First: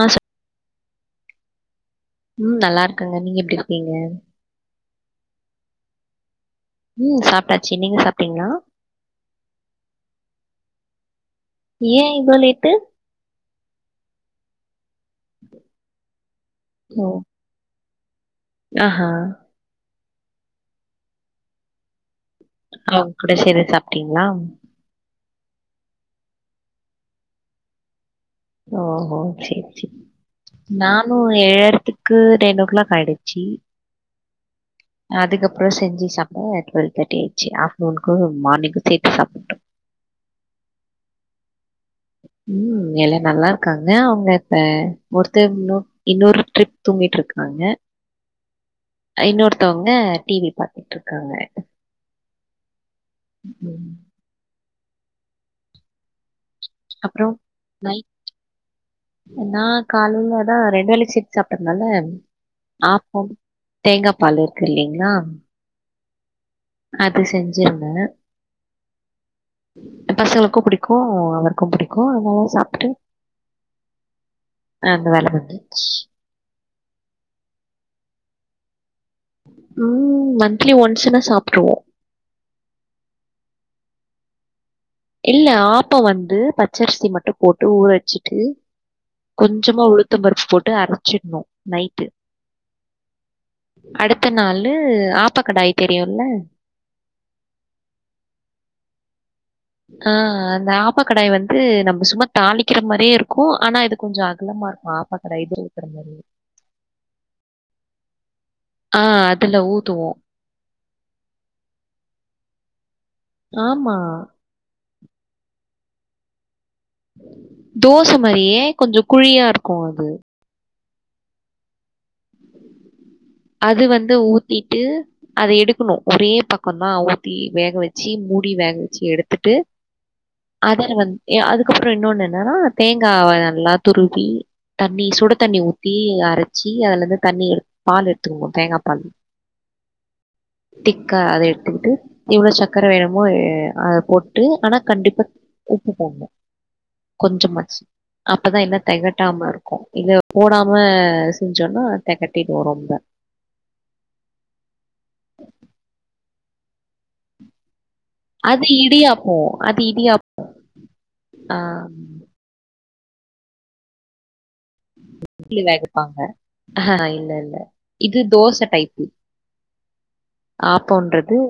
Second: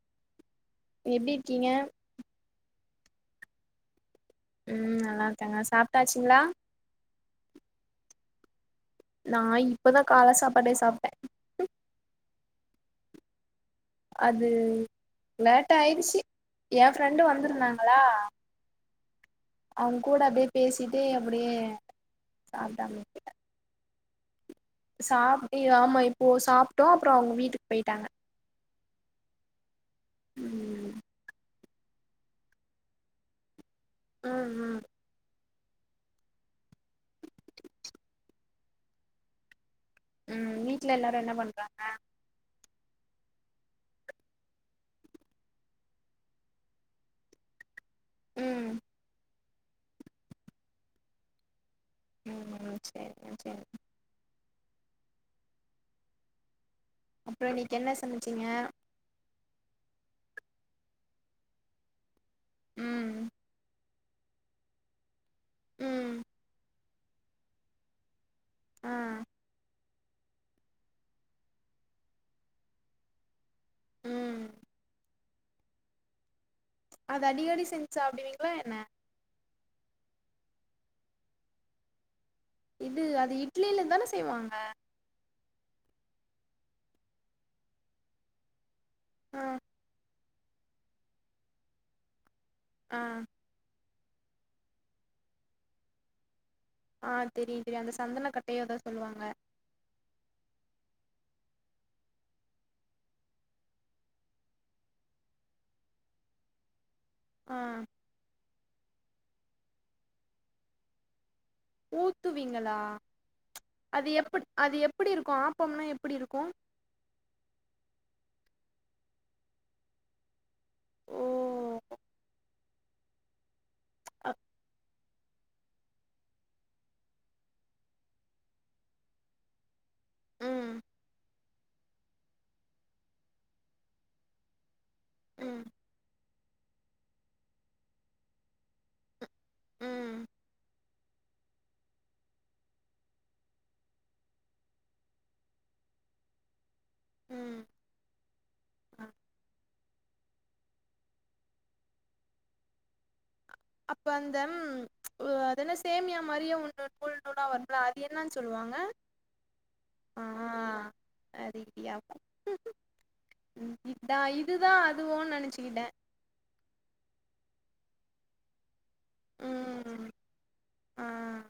ஆ சொ எப்டி இருக்கீங்க ம் நல்லா இருக்கேங்க நீங்க எப்டி இருக்கீங்க ம் நல்லா இருக்கேங்க சாப்ட்டாச்சுங்களா ம் சாப்ட்டாச்சு நீங்க சாப்ட்டீங்களா நா இப்பதான் கால சாப்பாடே சாப்ட்டே ஏன் இவ்ளோ லேட்டு அது லேட்டாயிருச்சு ஏ ஃப்ரெண்டு வந்திருந்தாங்களா ஆஹான் அவங்க கூட அப்டி பேசிட்டே அப்டியே சாப்ட்டாங்க அவ்ங்க கூட சேந்து சாப்ட்டீங்களா சாப்ட் ஏ ஆமா இப்போ சாப்ட்டோ அப்றோ அவங்க வீட்டுக்கு பேயிட்டாங்க ஓஹோ செரி செரி ம் நானு எ‌ழறத்துக்கு டென் ஓ கிளாக் ஆயிடுச்சி ம் ம் அதுக்கப்றோ செஞ்ச சாப்பிட டுவல் தெட்டி ஆயிச்சு ஆஃப்டர்நூனுக்கும் மார்னிங்கும் சேட்டு சாப்டோம் ம் வீட்ல எல்லாரு என்ன பண்றாங்க ம் எல்லா நல்லாருக்காங்க அவங்க இப்ப ஒருத்தே இன்னொரு ட்ரிப் தூங்கிட்டு இருக்காங்க ம் இன்னொருத்தவங்க டிவி பாத்துட்டு இருக்காங்க ம் சேரிங்க சேரி ம் அப்றோ இன்னைக்கு என்ன நைட் சமச்சீங்க நா காலைலதா ரெண்ட வேல் சிப் சாப்படுதுனால ம் ஆப்பம் தேங்கா பால் இருக்கு இல்லைங்களா ம் அது செஞ்சிருந்தே ஆ ஏ பசங்களுக்கும் புடிக்கும் அவருக்கும் புடிக்கு அதுனால சாப்ட்டு ம் ஆ அந்த வேல பண்ணே அது அடி அடி செஞ்சு சாப்பிடுவீங்களா என்ன ம் மந்திலி ஒன்ஸ்னா சாப்ட்டுருவோ இது அது இட்லில தான செய்வாங்க இல்ல ஆப்ப வந்து பச்சரிசி மட்டும் போட்டு ஊற வச்சிட்டு ஆ கொஞ்சமா உளுத்த பருப்பு போட்டு அரச்சிடணு நைட்டு ஆ அடுத்த நாளு ஆப்ப கடாய் தெரியும்ல ஆ தெரியு தெரியு அந்த சந்தன கட்டயோ ஏதோ சொல்லுவாங்க ஆ அந்த ஆப்ப கடாய் வந்து நம்ம சும்மா தாளிக்கிற மாரியே இருக்கும் ஆனா இது கொஞ்ச அகலமா இருக்கும் பாக்க லைப்ரரி இருக்கிற மேரி இருக் ஆ அ அதுல ஊதுவோ ஊத்துவீங்களா ஆமா. அது எப்ப அது எப்டி இருக்கும் ஆப்போம்னா எப்டி இருக்கும் தோச மாரியே கொஞ்ச குழியா இருக்கும் அது ஓ அது வந்து அப் ஊத்திட்டு அத எடுக்கணு ஒரே பக்கதா ஊத்தி வேக வச்சு மூடி வேக வச்சு எடுத்துட்டு ம் அத வந்து அதுக்கப்பற இன்னொண்ணு என்னன்னா தேங்கா நல்லா துருவி தண்ணி சுட தண்ணி ம் ஊத்தி அரச்சு அதுல இருந்து தண்ணி எடு பால் எடு எடுத்துறுவோ தேங்கா பால் ம் திக்கா அத எடுத்துக்கிட்டு இவ்ளோ சக்கர வேணுமோ அத போட்டு ஆனா கண்டிப்பா உப்பு போடணு ம் கொஞ்சமாச்சு அப்பதா எல்லா தெகாட்டாம இருக் இத போடாம செஞ்சோம்ன்னா தகட்டிடும் ரொம்ப அப்ப அந்த அத என்ன சேமியா மாரியே ஒண்ணு நூல் நூல்லா வந்து அது என்னன்னு அது சொல்லுவாங்க இடியாப்பம் அது இடியாப்பம் ஆஹ ஆஹ் அறிவியாக்கும் இதா இதுதா அதுவோன்னு இட நெனச்சுக்கிட்டே வேகப்பாங்க ஆஹ் இல்ல இல்ல இது தோச டைப் ம் ஆப்பம்ன்றது ஆ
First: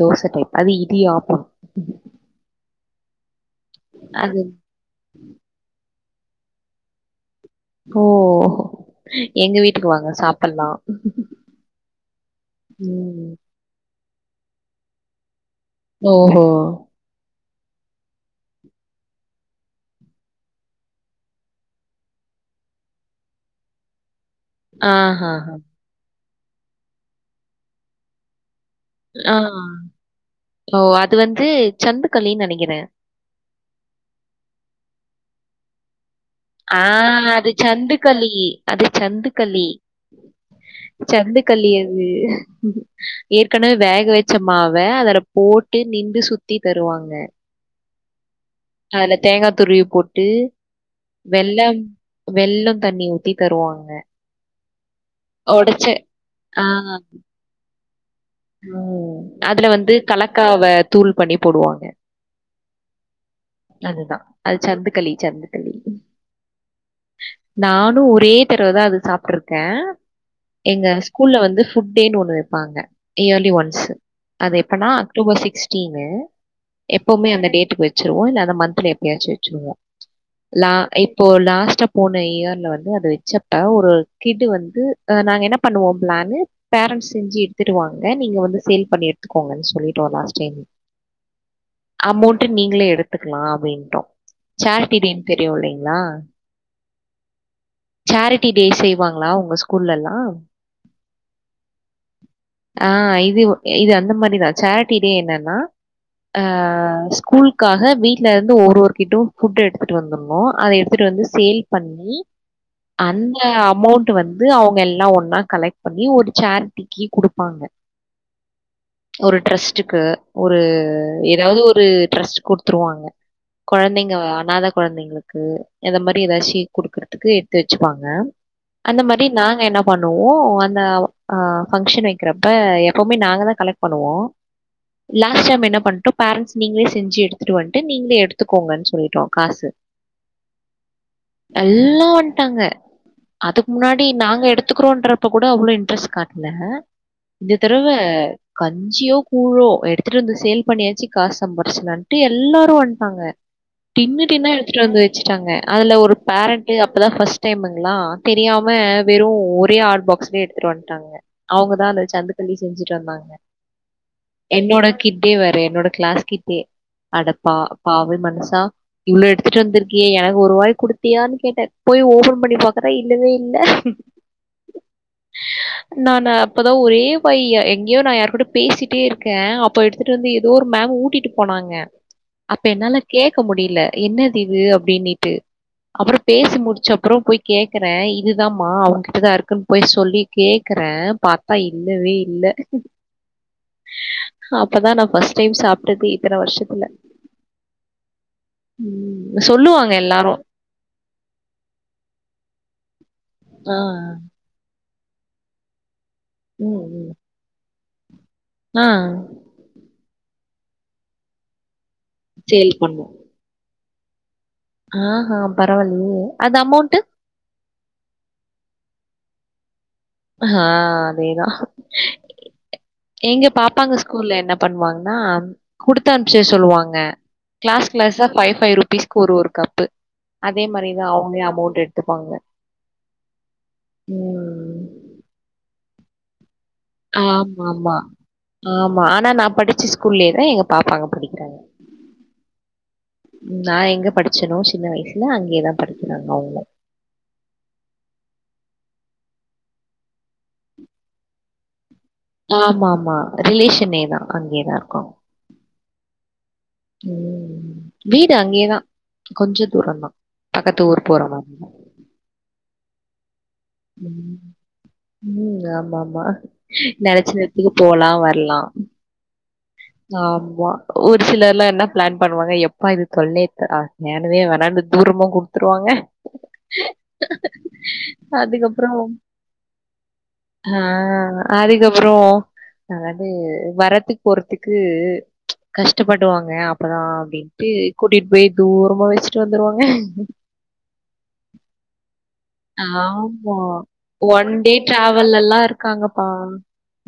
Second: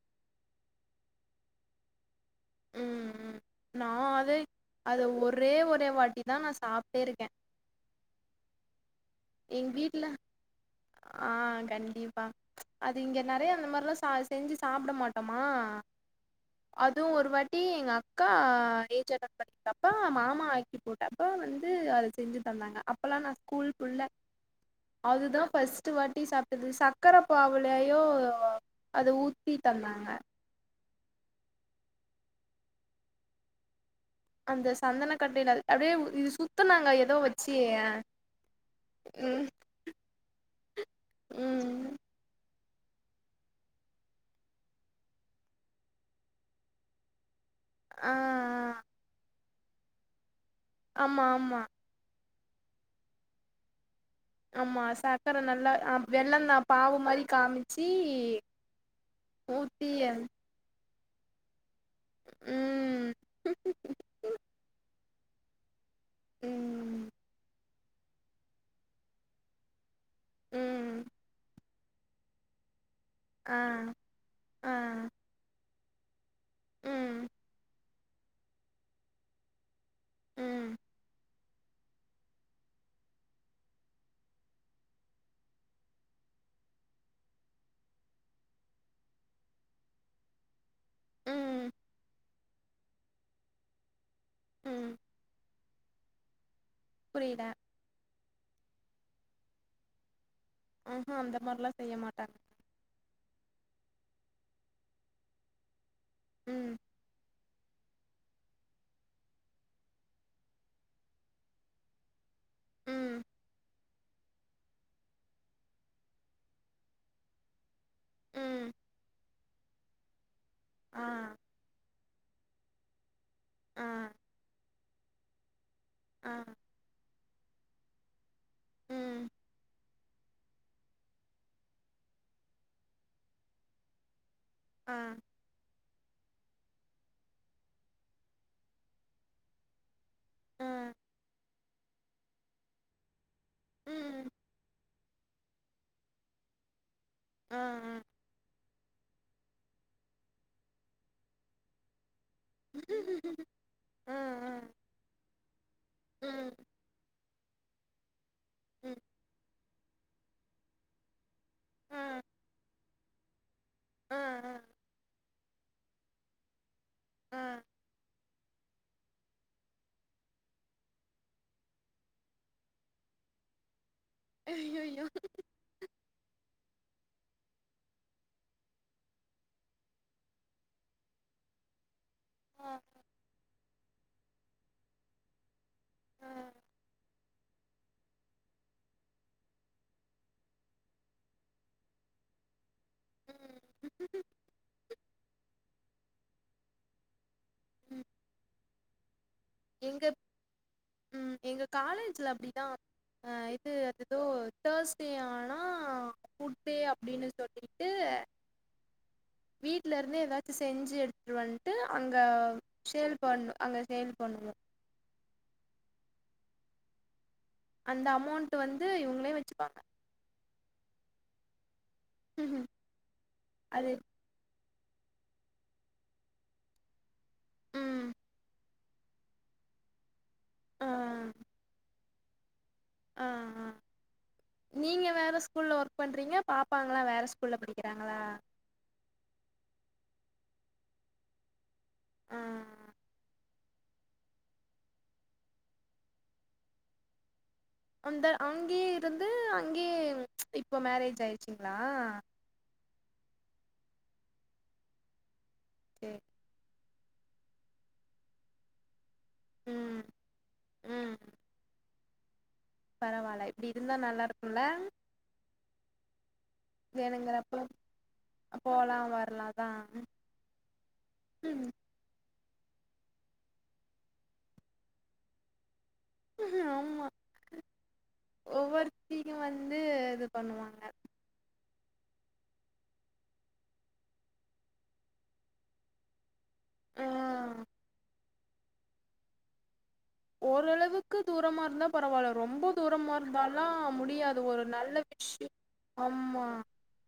தோச டைப் அது இடியாப்பம் ம் நா அதை அது அத ஒரே ஒரு வாட்டி தா நா சாப்ட்டே இருக்க ஓ எங்க வீட்டுக்கு வீட்டுல வாங்க சாப்பிடலாம் ஆ கண்டிப்பா அது இங்க உம் நிறைய அந்த மாதிரல்லா சாச்ச செஞ்சி சாப்ட மாட்டமா ஓஹோ அதுவு ஒரு வாட்டி எங்க அக்கா ஏஜ் அட்டன் பண்ணப்ப மாமா ஆக்கி போட்டு ப்ப வந்து அத செஞ்சு தந்தாங்க அப்பலா நா ஸ்கூல் குள்ள ஆஹா அதுதா ஃபர்ஸ்ட் வாட்டி சாப்ட்து சக்கர பாவூலயு ஆ ஓ அது வந்து சந்துக்கலின்னு நினைக்கிற அந்த சந்தன கட்டல அதே இது சுத் ஆ அது சந்துக்கலி அது ம் சந்துக்கள்ளி சந்து கல்லி ம் அது ஏற்கனவே வேக வச்சமாவ அதல போட்டு நின்டு சுத்தி தருவாங்க ஆ அதுல தேங்கா துருவி போட்டு ஆமா ஆமா வெள்ளம் வெள்ளத் தண்ணி ஊத்தி தருவாங்க ஆமா சக்கர நல்லா ஒடச்ச ம் வெள்ள ந ஆ பாவு மாரி காமிச்சி ம் அதுல ஊத்தி வந்து கலக்காவ தூள் பண்ணி போடுவாங்க ம் அதுதா அது சந்துக்களி சந்துக்களி ம் நானு ஒரே தடவதா அது சாப்ட்ருக்கே எங்க ம் ஸ்கூல்ல வந்து ஃபுட்டேனு ஒண்ணு வெப்பாங்க யேர்லி ஆ ஒன்சு அது ஆ எப்பனா அக்டோபர் சிக்ஸ்டீனு ம் எப்பவுமே அந்த டேட்டுக்கு வெச்சுருவோ இல்ல அந்த மந்த்துல எப்பயாச்சு வெச்சிருவோ ம் லா இப்போ லாஸ்ட்டா போன இயர்ல வந்து அது வெச்சப்ப ஒரு கிட்டு வந்து அ நாங்க என்ன பண்ணுவோ ப்ளானு பேரண்ஸ் செஞ்சு எடுத்துட்டுவாங் க நீங்க வந்து சேல் பண்ணி எடுத்துக்கோங்கன் சொல்லிட்டோ லாஸ்ட் டைம் ம் அமௌண்டு நீங்களே எடுத்துக்கலா அப்டின்டோ ம் சேரிட்டிடேன் தெரியு இல்லைங்ளா புரியில சேரிட்டி டே செய்வாங்ளா, உங்க ஸ்கூலல்லா ஆ ஆ அந்த மாரிலா செய்ய மாட்டாங்க ஆ இது இது அந்த மாரிதா சேரிட்டிடே என்னன்னா அ ம் ஸ்கூல் க்காக வீட்ல இருந்து ஒரு ஒரு கிட்டு ஃபுட்டு எடுத்துட்டு வந்துர்ணு அத எடுத்துட்டு வந்து சேல் பண்ணி ம் அந்த அமௌண்டு வந்து அவுங்க எல்லா ஒன்னா கலெக்ட் பண்ணி ஒரு சேரிட்டிக்கி குடுப் பாங்க ம் ஒரு ட்ரெஸ்ட்டுக்கு ஒரு ஆ எதாவது ஒரு ட்ரஸ்டுக் குடுத்துருவாங்க ஆ கொழந்தைங்க அனாத கொழந்தைங்களுக்கு அத மாரி ஆ எதாச்சு குடுக்கறதுக்கு எட்த்து வெச்சுப்பாங்க அந்த ம் மாரி நாங்க என்ன பண்ணுவோ அந்த ஆ ஃபங்க்ஷன் வெ க்குரப்ப எப்பவுமே நாங்க தா கலெக்ட் பண்ணுவோ ஆ லாஸ்ட் டைம் என்ன பண்ட்டோ பேரண்ஸ் நீங்களே செஞ்சு எடுத்துட்டு வந்ட்டு நீங்களே எடுத்துக்கோங்கன் சொல்லிட்டோ காசு ஆ எல்லா வந்டாங்க அதுக்கு முன்னாடி ம் நாங்க எடுத்துக்றோன்றப்ப கூட அவ்வளோ இன்ட்ரெஸ் காட்ல இந்த ஆ தறவ கஞ்சியோ கூழோ எடுத்துட்டு வந்து சேல் பண்ணியாச்சு காஸ் சம்பாரிச்சிலான் ட்டு எல்லாரு வந்ட்டாங்க ஆ டின்னு டின்னா ஆ எடுத்துட்டு வந்து வெச் சாங்க அதுல ஒரு ம் பேரண்ட்டு அப்பதா ஃபஸ்ட் டைமிங்ளா தெரியாம ம் வெறு ஒரே ஆட் பாக்ஸ்லே எடுத்துட்டு வந்ட்டாங்க அவுங்க தா ஆ அந்த சந்துக்களி செஞ்சுட்டு வந்தாங்க ஆ என்டோடா கிட் டே வேர என்னோட க்ளாஸ் கிட்டே ஆ அடப்பா பாவி மனுசா இவ்ளோ எடுத்துட்டு வந்திருக்கியே எனக் ஒருவாய் குடுத்தியானு கேட்டே போய் ஓபன் பண்ணி பாக்கற இல்லவே இல்ல அய்யய்யோ நானா அப்பதா ஒரே பைய்ய எங்க்யோ நா யாரு கூட பேசிட்டே இருக்கே அப்ப எடுத்துட்டு வந்து எதோ ஒரு மேம் ஊட்டிட்டு போனாங்க அப்ப ஆ என்னால கேக்க முடில என்னதிது அப்டினிட்டு அப்பறோ ஆ பேசி முடிச்சப்றோ போய் கேக்குற இதுதாம்மா அவுங்கிட்டதா இருக்குன் போய் சொல்லி கேக்குற பாத்தா இல்லவே இல்ல ம் அப் பதா நா ஃபஸ் டைம் சாப்ட்டது இத்தன வர்ஷத்துல ம் ம் சொல்லுவாங்க எங்க எல்லாரு ம் எங்க காலேஜ்ல அப்டிதா அ இது ஆ. அத் எதோ தேஸ்டே ஆனா ஃபுட்டே ம், ம். அப்டினு சொல்லிட்டு ஆ வீட்ல இருந்து எதாச்சு செஞ்சு எடுத்துட்டு ந்ட்டு அங்க சேல் பண் அங்க சேல் பண்ணுவோ ஆஹா பரவால்லையே அது அமௌன்டு அந்த அமௌண்ட் வந்து இவுங்களே வச்சுப்பாங்க ஆ அதேதா எங்க அது பாப்பாங்க ஸ்கூ ஸ்கூல என்ன பண்வாங்னா குடுத்த அம்ச்ச சொல்வாங்க கிளாஸ் ம் கிளஸா ஃபைவ் ஃபைவ் ரூப்பீஸ்க்கு ஒரு ஒரு கப்பு அதே ஆ மாரிதா அவுங்களே அமௌண்ட் எடுத்துப்பாங்க ஆ ஆ ம் நீங்க வேற ஸ்கூல்ல ஒர்க் பண்றீங்க பாப் ப்பாங்களா வேற ஸ்கூல்ல ஆமா ஆமா படிக்கிறாகளா ஆமா ஆனா நா படிச்சு ஸ்கூல்லயேதா எங்க பாப்பாங்க படிக்கிறாங்க ஆ நா எங்க படிச்சனோ சின்ன வயசுல அங்கேயதா படிக்கிறாங்க அவங்கலு. அந்த அங்கேயே இருந்து அங்கேயே இப்போ மேரேஜ் ஆயிருச்சுங்களா ஆம்மா ஆம்மா ரிலேஷனே தா அங்கேதா இருக்கு [inaudible] வீடு அங்கேயேதா கொஞ்சோ ம் தூரதா பக்கத்து ஊர் போற மாரிதா பரவால இப்டி இருந்தா நல்லா ம் இருக்கும்ல ம் ஆமா மா நினச்ச வேணுங்கிறப்போ நேறத்துக்கு போலா வர்லா போலா வரலா தா ஆமா ஒரு சிலர்லா என்ன பிளான் பண்ணுவாங்க எப்பா இது தொல்லேயே தரா வேண்டவேவேன்டான்னு தூரமா குடுத்துருவாங்க ஆமா அதுக்கப்புறோ ஒவ்வொருத்தியு வந்து இது பண்ணுவாங்க ஆ அதுக்கப்புறோ அதாவ்து வரத்துக்கு போறதுக்கு கஷ்டப்படுவாங்க அப்பறோ ஆ அப்டின்ட்டு கூட்டிட் போய் தூரமா வச்சுட்டு வந்துருவாங்க ஓரளவுக்கு தூரமா இருந்தா பரவாயில்ல ரொம்ப தூரமா ஆமா இருந்தாலாம் முடியாது ஒன் ஒரு டே நல்ல விஷ்யோ டிராவல்லல்லா இருக்காங்கப்பா ஆமா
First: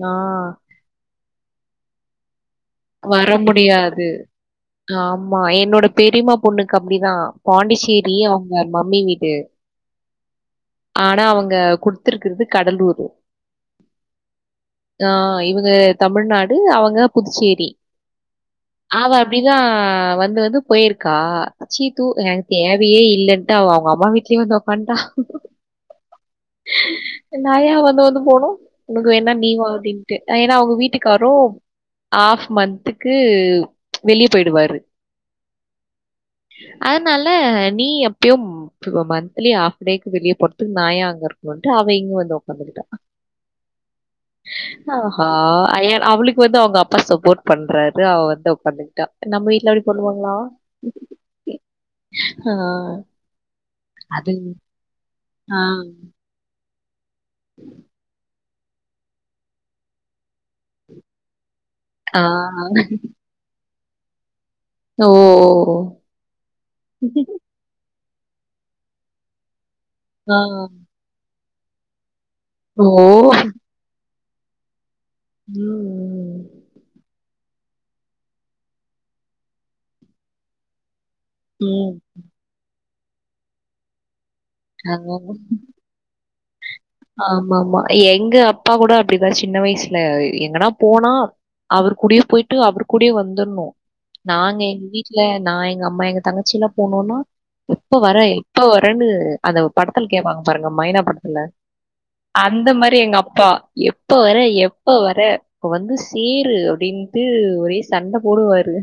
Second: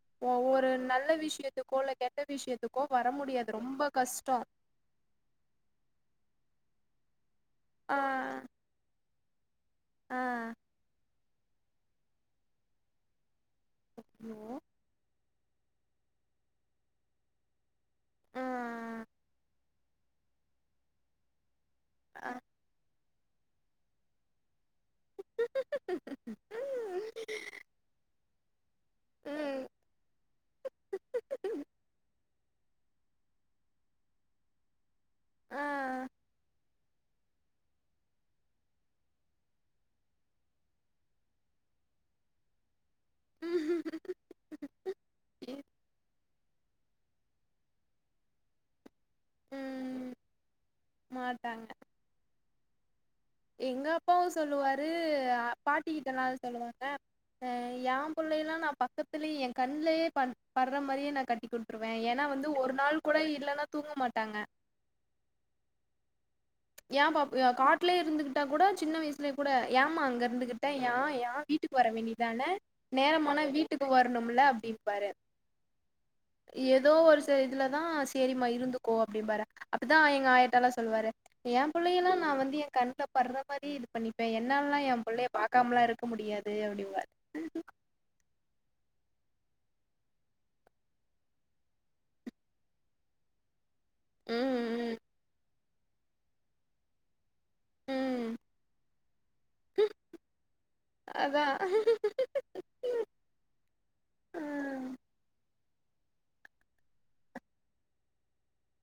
ஆ ஒவ்வொரு நல்ல விஷயத்துக்கோ இல்ல கெட்ட விஷயத்துக்கோ வர முடியாது ரொம்ப கஷ்டோ ஆமா என்னோட பெரியமா பொண்ணுக்கு அப்படிதா ஆ பாண்டிச்சேரி அவ்ங்க மம்மி வீடு ஆ ஆனா அவங்க குடுத்துருக்கிறது கடலூர் [inaudible] ஆ இவுக தமிழ்நாடு அவுக புதுசேர் ரீ ஆ அவா அப்டிதா வந்து வந்து போயிருக்கா சீத்து எ ஆ ங்டி தேவையே இல்லன்ட்டு அவ அவ்ங்க அம்மா வீட்லயே வந்து உக் காண்டா நா யா வந்து வந்து போனு உனக்கு வேணா ம் நீவா அப்டின்ட்டு ஏனா அவுங்க வீட்டுக்காரு மந்த்துக்கு வெளிய போயிடுவாரு ஆ அதனால நீ எப்பயும் இப்ப மந்த்த்லி ஆஃப் டேக்கு வெளிய போறக்கு நாயா அங்க இருக்கும்ட்டு அவ இங்க வந்து உக்காந்துக்கிட்டா ஆஹ்ஹா ஆ அய்யல் அவளுக்கு வந்து அவங்க அப்பா சப்போட் பண்றாரு அவ வந்து உக்க ந்துகிட்டா நம்ம வீட்டுல அப்டி ம் பண்ணுவாங்களா மாட்டாங்க ஆ எங்க அப்பாவு அது சொல்லுவாரு ஆ பாட்டிக்கிட்டனா சொல்லுவாங்க யா புள் புளையலா நா பக்கத்திலே எ கண்லயே பட்ற மாரியே நா கட்டி குடு ந்ருவே ஆ. ஏன்னா வந்து ஒரு நாள் கூட இல்லன்னா தூங்க மாட்டாங்க ஓ ஏ பாப் காட்லயே இருந்துகிட்டா கூட சின்ன வயசுலயு கூட யாம்மா அங்க ஆ இருந்துகிட்ட யா யா வீட் வீட்டுக்கு வர வேண்டிதான ஓ! நேரமானா வீட்டுக்கு வரணும்ல அப்டின் பாரு ம் ஏதோ ஒரு சில இதுலதா சேரிமா இருந்துக்கோ அப்டின்பார அப்டிதா எங்க ஆயட்டல்லா சொல்லுவாரு ம், என் ம். பிள்ளையல்லா நா வந்து என் கண்ல பட்ற மாரி இது பண்ணிப்பே என்னாலல்லா ஆ என் பிள்ளைய பாக்காமலா இருக் க்க முடியாது அப்டின்பா ஆமா ஆமா எங்க அப்பா கூட அப்படிதா சின்ன வயசுல எங்கனா போனா அவர் கூடியே போய்ட்டு அவர் கூடியே வந்துன்னு அதா நாங்க எங்க ம் வீட்ல நா எங்க அம்மா எங்க தங்கச்சில்லா போனோனா எப்ப வர ம் எப்ப வரன்னு அந்த படத்துல கேப்பாங்க பாருங்க மைனா படத்துல அதான். அந்த மாரி எங்க அப்பா எப்ப வர எப்ப ம், வர இப்ப வந்து சேரு அப்டின்ட்டு ஒரே சண்ட போடுவாரு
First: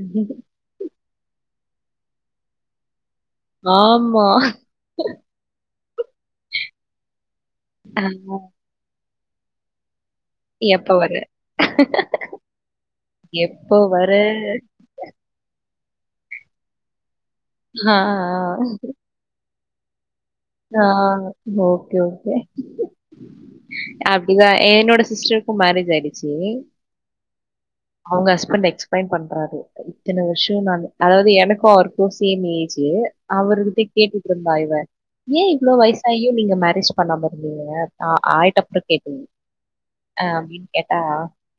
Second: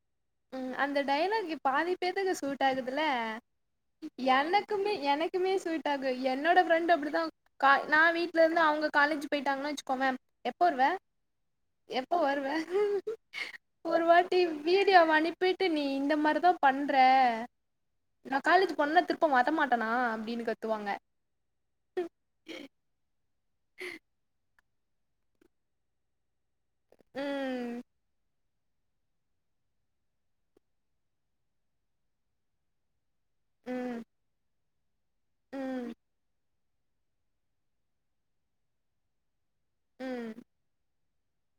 ம் அந்த டையலாகு பாதி பேத்துக்கு சூட் ஆகுதுல ஆமா. எனக்குமே எனக்குமே ஸுட் ஆகு என்னோட ஃப்ரெண்ட் அப்டிதா கா நா வீட்ல இருந்து அவுங்க காலேஜ் போயிட்டாங்கன்னு வச்சுக்கோவ எப்ப வருவ எப்ப வருவ எப்ப வர?" ஒருவாட்டி வீட் ந்தி அவ அனுப்பிட்டு நீ இந்த மாரி தா பண்ற ஆ, நா ஆ. காலேஜ் போனா திரு மாட்ட மாட்டனா அப்டின்னு கத் ஆ ஓகே ஓகே அப்டிதா என்னோட சிஸ்டருக்கு மேரேஜ் ஆயிடுச்சு ம் அவுங்க ஹஸ்பண்ட் எக்ஸ் ப்லைன் பன்றாரு இத்தன வருஷ நான் அதாவது எனக்கு அவருக்கு சேம் ஏஜு அவர்கிட்டயே ம் கேட்டுட்டு இருந்தா இவ ஏ இவ்ளோ ம் வயசாயும் நீங்க மேரஜ் பண்ணாம இருந்தீங்க அ ஆயிட்டப்புற கேட்டீங்க அ ம் அப்டின் கேட் ஆ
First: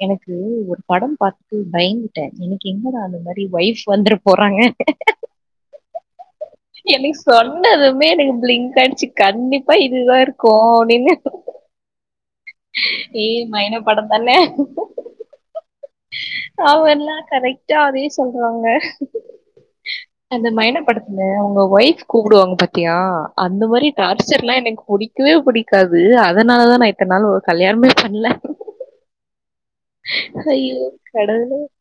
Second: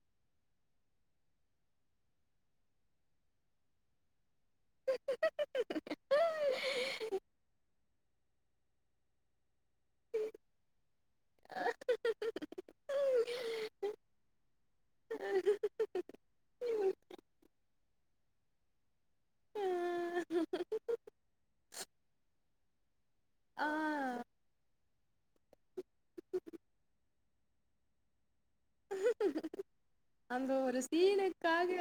எனக்கு ஒரு படம் பாத்துட்டு பயின்ட்ட எனக்கு எங்கடா அந்த மாரி ஒய்ஃப் வந்துற போறாங்க எனக் சொன்னதுமே எனக் ப்லிங்க் அயிடிச்சு கண்டிப்பா இதுதா இருக்கோ அப்டின்னே ஏ மைனா படந்தானே ஆமால்ல கரெக்ட் ஏ அதே சொல்றாங்க அந்த மைனா படத்துல அவங்க ஒய்ஃப் கூப்பிடுவாங்க பாத்தியா அந்த ஆ மாரி டார்ச்சர்ல்லா எனக்கு புடிக்கவே புடிக்காது அதனாலதா நா இத்தன்னால் கல்யாணமே பண்ல அந்த ஒரு ஹய்யோ கடவுளே சீனுக்காக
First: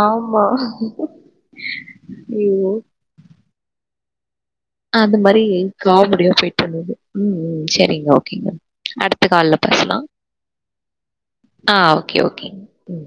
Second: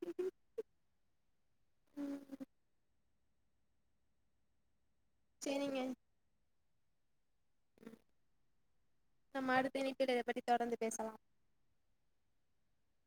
ஆமா ம் ஐயோ அந்த மாரி சேரிங்க காமெடியா போயிட்ருந்தது ம் ம் செரிங்க ஓகேங்க அடுத்த நம்ம கால்ல அடுத்த பேசலாம் இணைப்பில் இத பத்தி தொடர்ந்து பேசலா ஆ ஓகே ஓகே ம்